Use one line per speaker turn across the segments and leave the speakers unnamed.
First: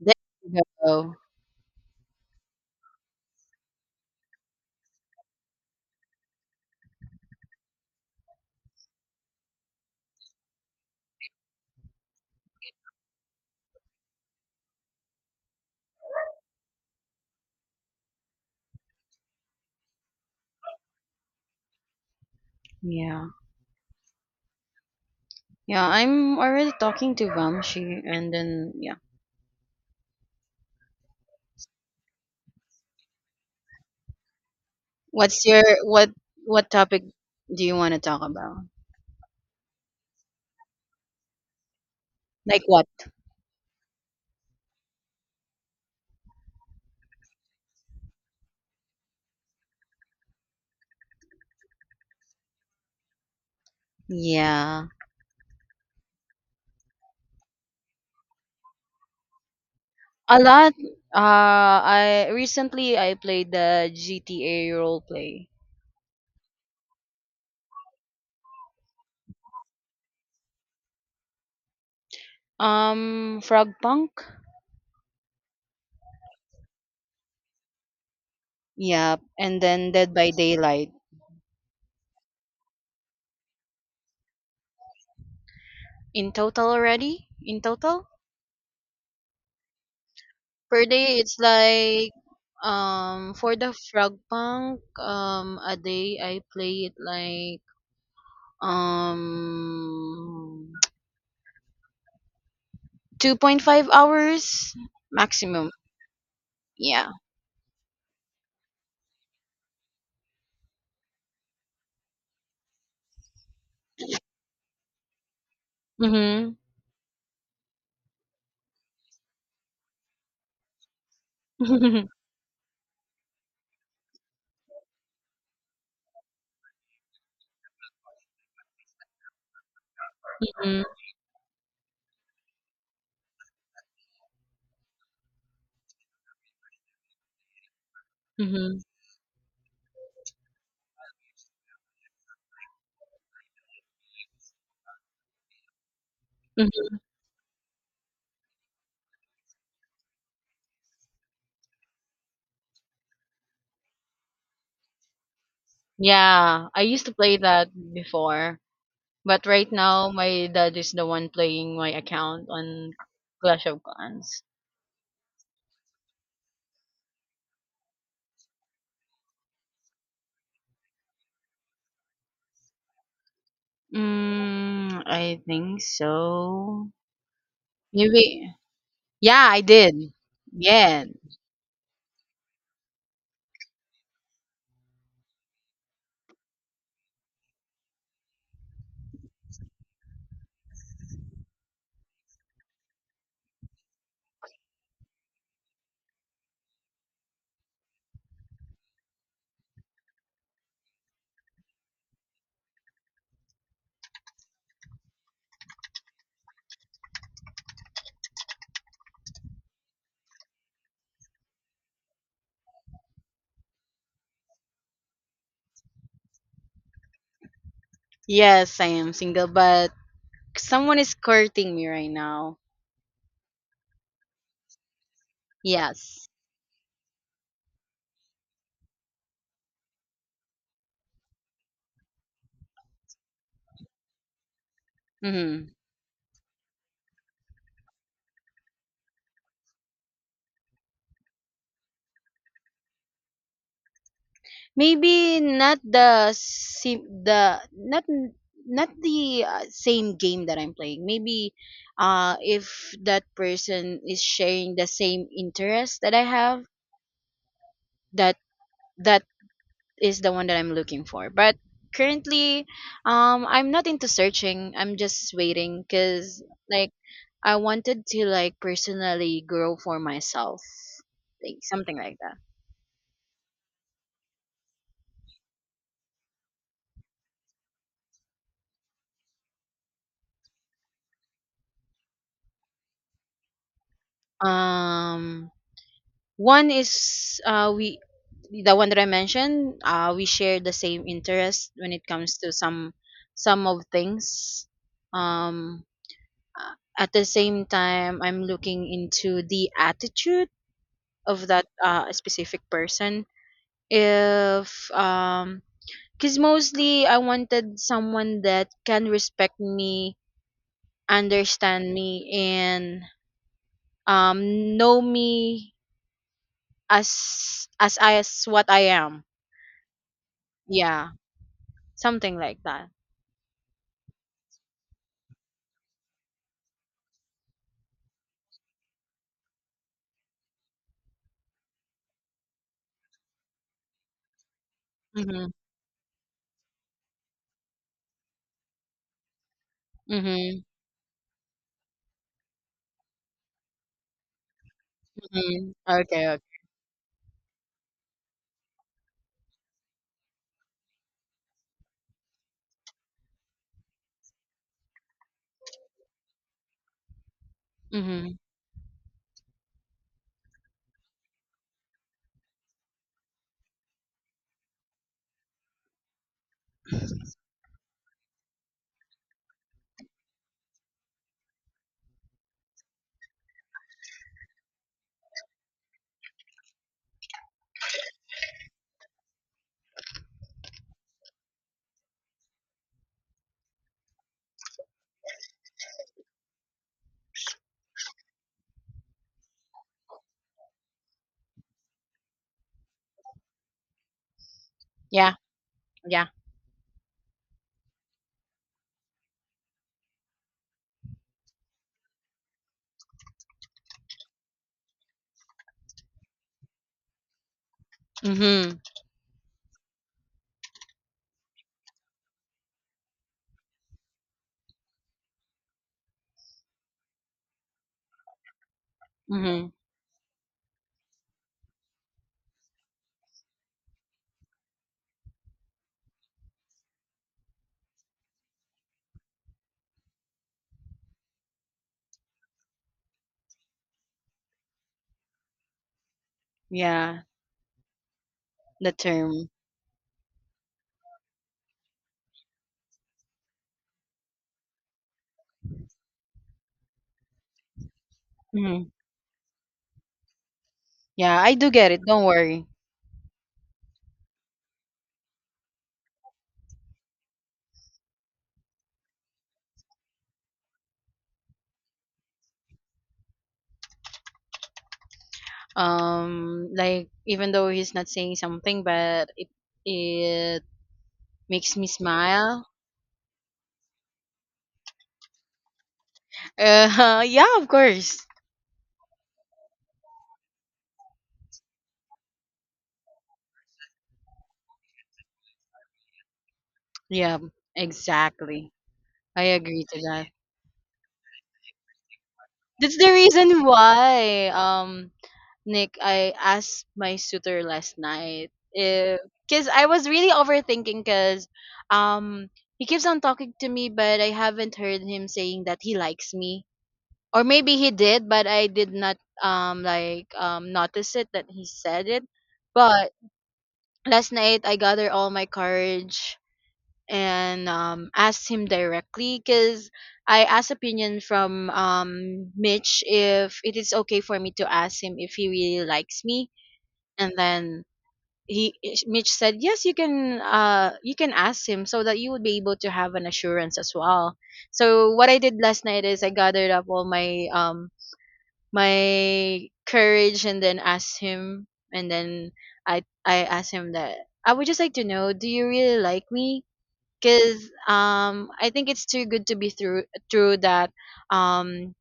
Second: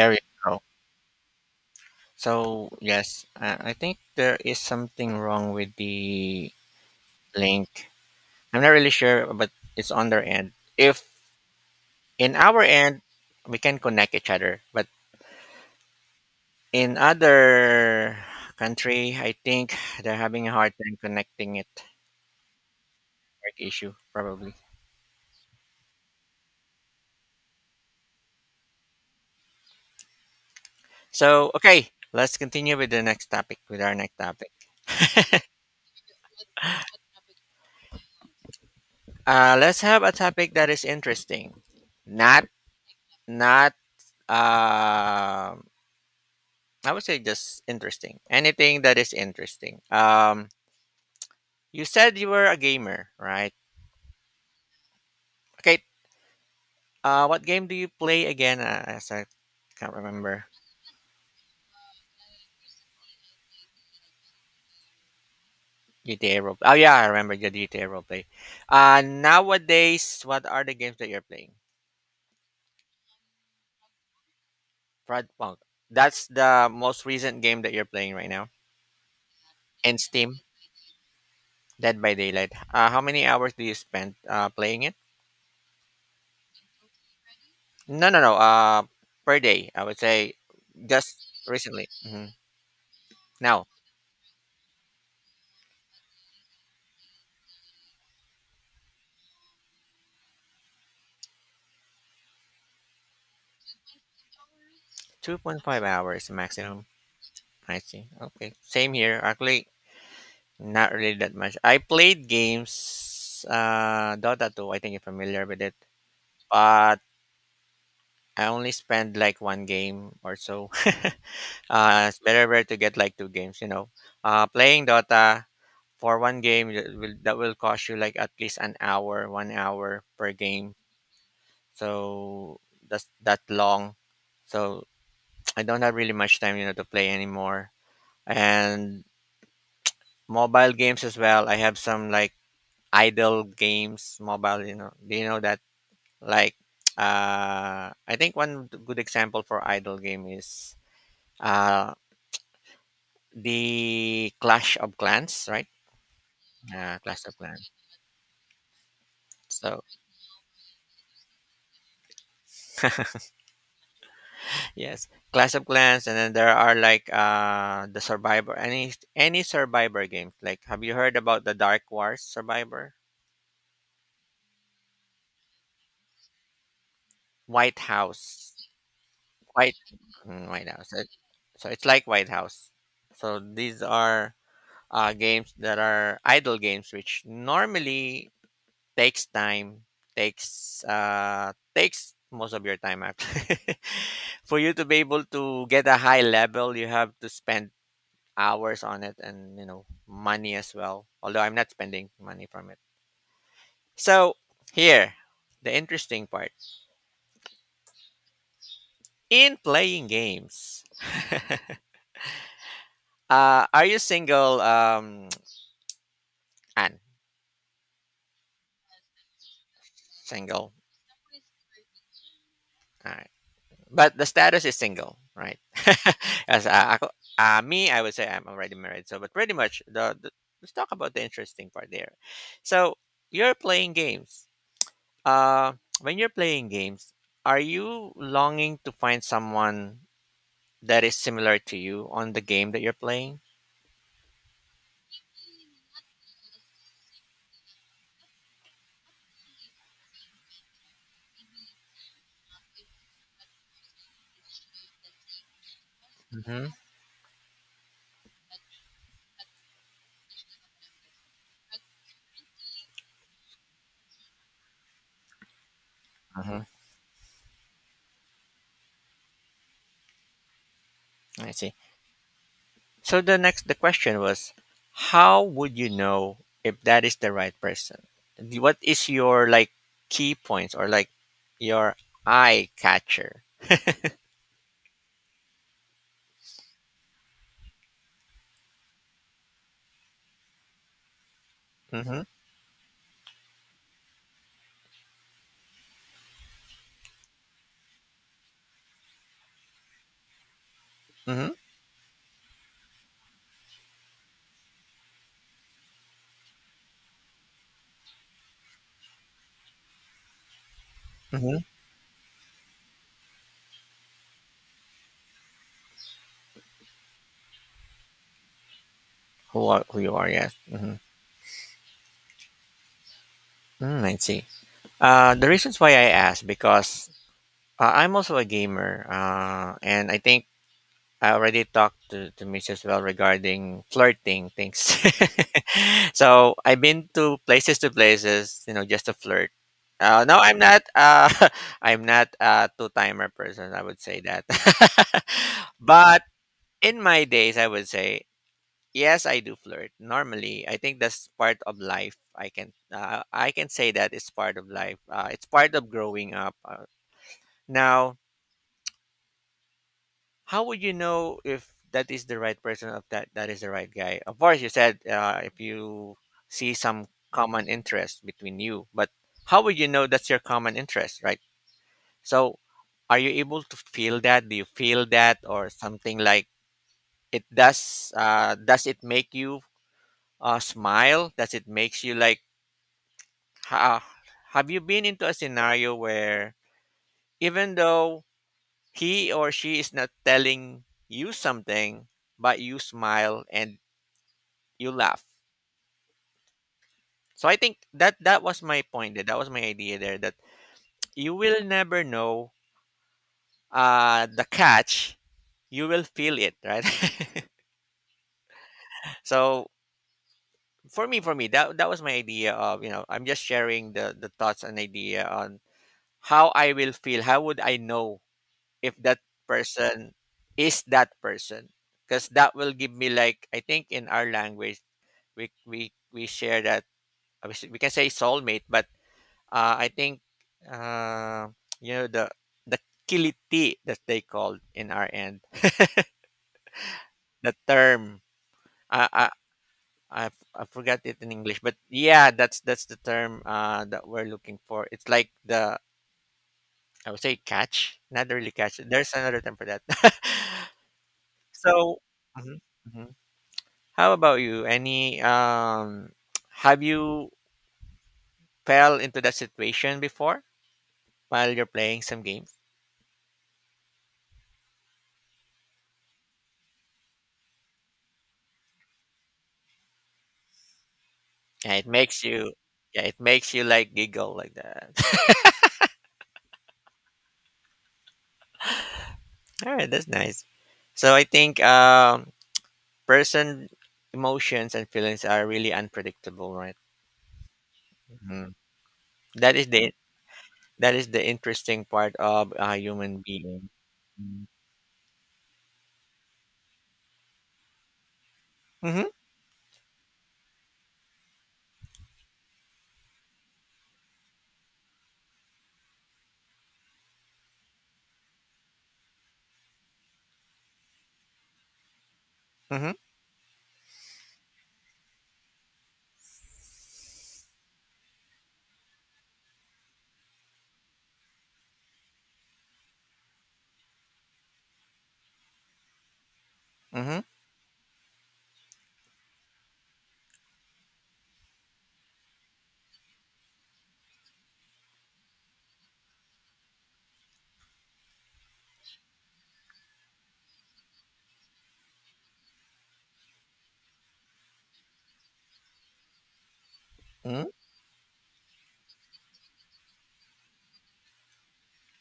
There
you
you
go.
go.
So yes, I think there is something wrong with the link. I'm not really sure, but it's on their end. If in our end we can connect each other, but in other country, I think they're having a hard time connecting it.
Yeah.
Network issue probably.
Yeah, I'm already talking to Vamshi and then yeah.
So okay, let's continue with the next topic. With our next topic,
What what topic do you want to talk about?
let's have a topic that is interesting, not
Like what?
not um I would say just interesting. Anything that is interesting. You said you were a gamer, right?
Yeah.
Okay. What game do you play again? As I can't
A
remember.
lot, I recently I played the GTA role play.
GTA role. Oh yeah, I remember the GTA roleplay. Nowadays, what are the games that you're playing?
Frog Punk?
Frostpunk. That's the most recent game that you're playing right now.
Yeah, and then
And
Dead by
Steam,
Daylight.
Dead by Daylight. How many hours do you spend playing it?
In total already? In total?
No, no, no. Per day, I would say,
Per day, it's
just recently.
like
hmm
for
Now,
the Frog Punk a day I play it like um 2.5 hours maximum.
2.5 hours maximum.
Yeah.
I see. Okay. Same here. Actually, not really that much. I played games, Dota 2. I think you're familiar with it.
Mhm.
But I only spend like one game or so. uh,
mhm.
it's better, better to get like two games, you know. Playing Dota for one game that will cost you like at least an hour, 1 hour per game. So that's that long. So I don't have really much time, you know, to play anymore.
Mhm.
And mobile games as well. I have some like idle games, mobile. You know, do you know that? Like,
Mhm.
I think one good example for idle game is uh the Clash of Clans, right?
Yeah, I used to
Clash
play
of
that
Clans.
before, but right
So
now my dad is the one playing my account on Clash of Clans.
yes, Clash of Clans, and then there are like the Survivor, any Survivor games. Like, have you heard about the Dark Wars Survivor,
Mm, I think so.
White
Maybe.
House?
Yeah, I
White
did.
White House. So
Yeah.
so it's like White House. So these are games that are idle games, which normally takes time, takes takes most of your time actually. For you to be able to get a high level, you have to spend hours on it and you know money as well. Although I'm not spending money from it. So here, the interesting part in playing games. Are you single, Anne?
Yes, I am single, but
Single.
someone is courting me right now.
Alright. But the status is single, right?
Yes.
As ako, me, I would say I'm already married. So, but pretty much the let's talk about the interesting part there. So, you're playing games.
hmm
Uh, when you're playing games, are you longing to find someone that is similar to you on the game that you're playing?
Maybe not the same game that I'm playing. Maybe if that person is sharing the same interest that I have,
Mm-hmm.
that that is the one that I'm looking for. But currently I'm not into searching. I'm just waiting cuz
Mm-hmm.
like I wanted to like personally grow for myself,
I
like
see.
something like that.
So the question was, how would you know if that is the right person? What is your like key points or like your eye catcher?
Um, one is we the one that I mentioned, we share the same interest when it
Mm-hmm.
comes to some of things. Um, at the same time, I'm looking into the attitude of
Mm-hmm.
that specific person. If because mostly I wanted someone that can respect me,
Mm-hmm.
understand me, and know me as I as what I am.
Who are who you are? Yes. Mm-hmm.
Yeah, something like that.
Mm, I see. The reasons why I ask because I'm also a gamer, and I think I already talked to Miss as Well regarding flirting things.
Mhm.
so I've been to places, you know, just to flirt. No, I'm
Mhm.
not. I'm not a two-timer person. I would say that.
Mhm.
but
Okay. Okay.
in my days, I would say yes, I do flirt. Normally, I think that's part of life. I can say that it's part of life. It's part of growing up. Now,
Mhm.
how would you know if that is the right person of that is the right guy? Of course, you said if you see some common interest between you, but how would you know that's your common interest, right? So, are you able to feel that? Do you feel that, or something like it does? Does it make you smile? Does it makes you like? Ha- have you been into a scenario where even though he or she is not telling you something, but you smile and you laugh.
Yeah. Yeah.
So I think that that was my point. There. That was my idea there. That you will never know the catch. You will feel it, right?
Mhm.
so for me, that was my idea of you know I'm just sharing the thoughts and idea on how I will feel. How would I know if that
Mhm.
person is that person? Because that will give me like I think in our language we share that we can say soulmate, but uh, I think uh, you know the kiliti that they called in our end.
Yeah,
The term
the
I I
term.
I I forgot it in English, but yeah, that's the term that we're looking for. It's like the I would say catch, not really catch.
Mhm.
There's another term for that.
Yeah, I do get
so,
it. Don't
mhm,
worry.
mhm. How about you? Any have you fell into that situation before while you're playing some games?
Like, even though he's not saying something, but it
Yeah,
makes me
it makes you
smile.
yeah, it makes you like giggle like that.
Yeah, of course.
All right, that's nice. So I think person emotions and feelings are really unpredictable, right?
Yeah,
Mhm.
exactly. I
That is
agree
the
to that.
that is the interesting part of a
That's the
human
reason
being. Mm-hmm.
why, Nick, I asked my suitor last night
Mm-hmm.
if, because I was really overthinking, because, um, he keeps on talking to me, but I haven't heard him saying that he likes me, or maybe he did, but I did not, notice it that he said it. But last night I gathered all my courage and, asked him directly because I asked opinion from, Mitch, if it is okay for me to ask him if he really likes me,
Mm-hmm.
and then he, Mitch, said, "Yes, you can, you can ask him so that you would be able to have an assurance as well." So what I did last night is I gathered up all my courage and then asked him, and then I asked him that I would just like to know, do you really like me,
Mm-hmm. Mm-hmm.
because I think it's too good to be through true that um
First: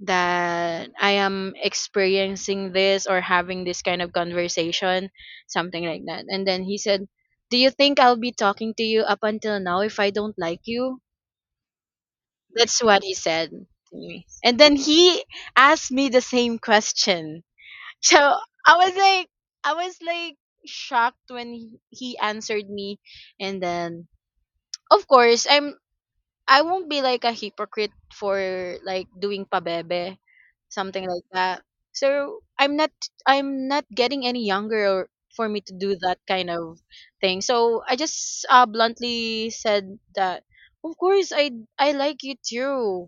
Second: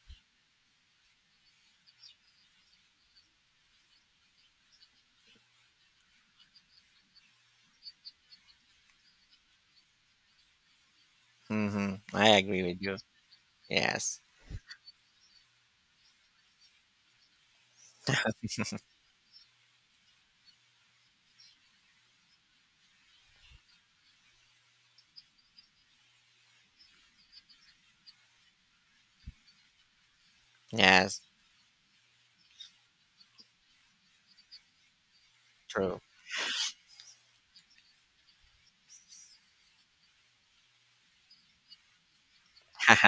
that I am experiencing this or having this kind of conversation, something like that. And then he said, "Do you think I'll be talking to you up until now if I don't like you?"
Mm-hmm. I agree with
That's
you.
what he said to
Yes.
me. And then he asked me the same question. So I was like shocked when he answered me, and then of course I won't be like a hypocrite for like doing pabebe, something
Yes.
like that. So I'm not getting any younger or for me to do
True.
that kind of thing. So I just, bluntly said that of course I like you too.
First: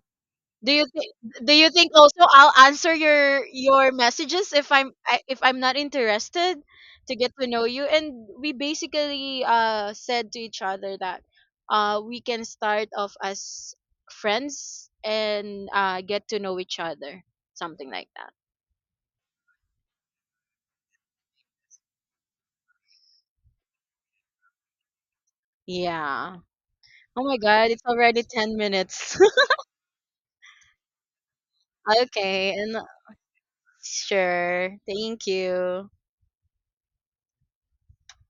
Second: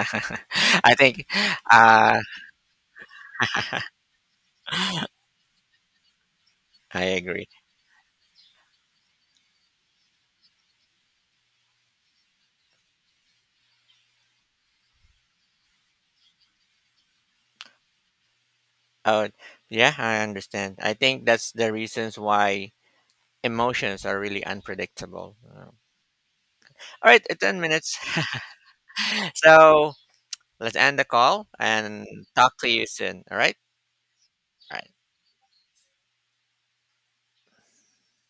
Do you
I
think
think
do you think,
uh
also, I'll answer your messages if if I'm not interested
I
to get to
agree.
know you? And we basically, said to each other that we can start off as friends and get to know each other, something like that.
Oh yeah, I understand. I think that's the reasons why emotions are really unpredictable.
Yeah.
All
Oh
right,
my
10
god, it's
minutes.
already 10 minutes.
So let's end the call and
Okay,
talk to
and
you soon. All right?
sure.
All right.
Thank you.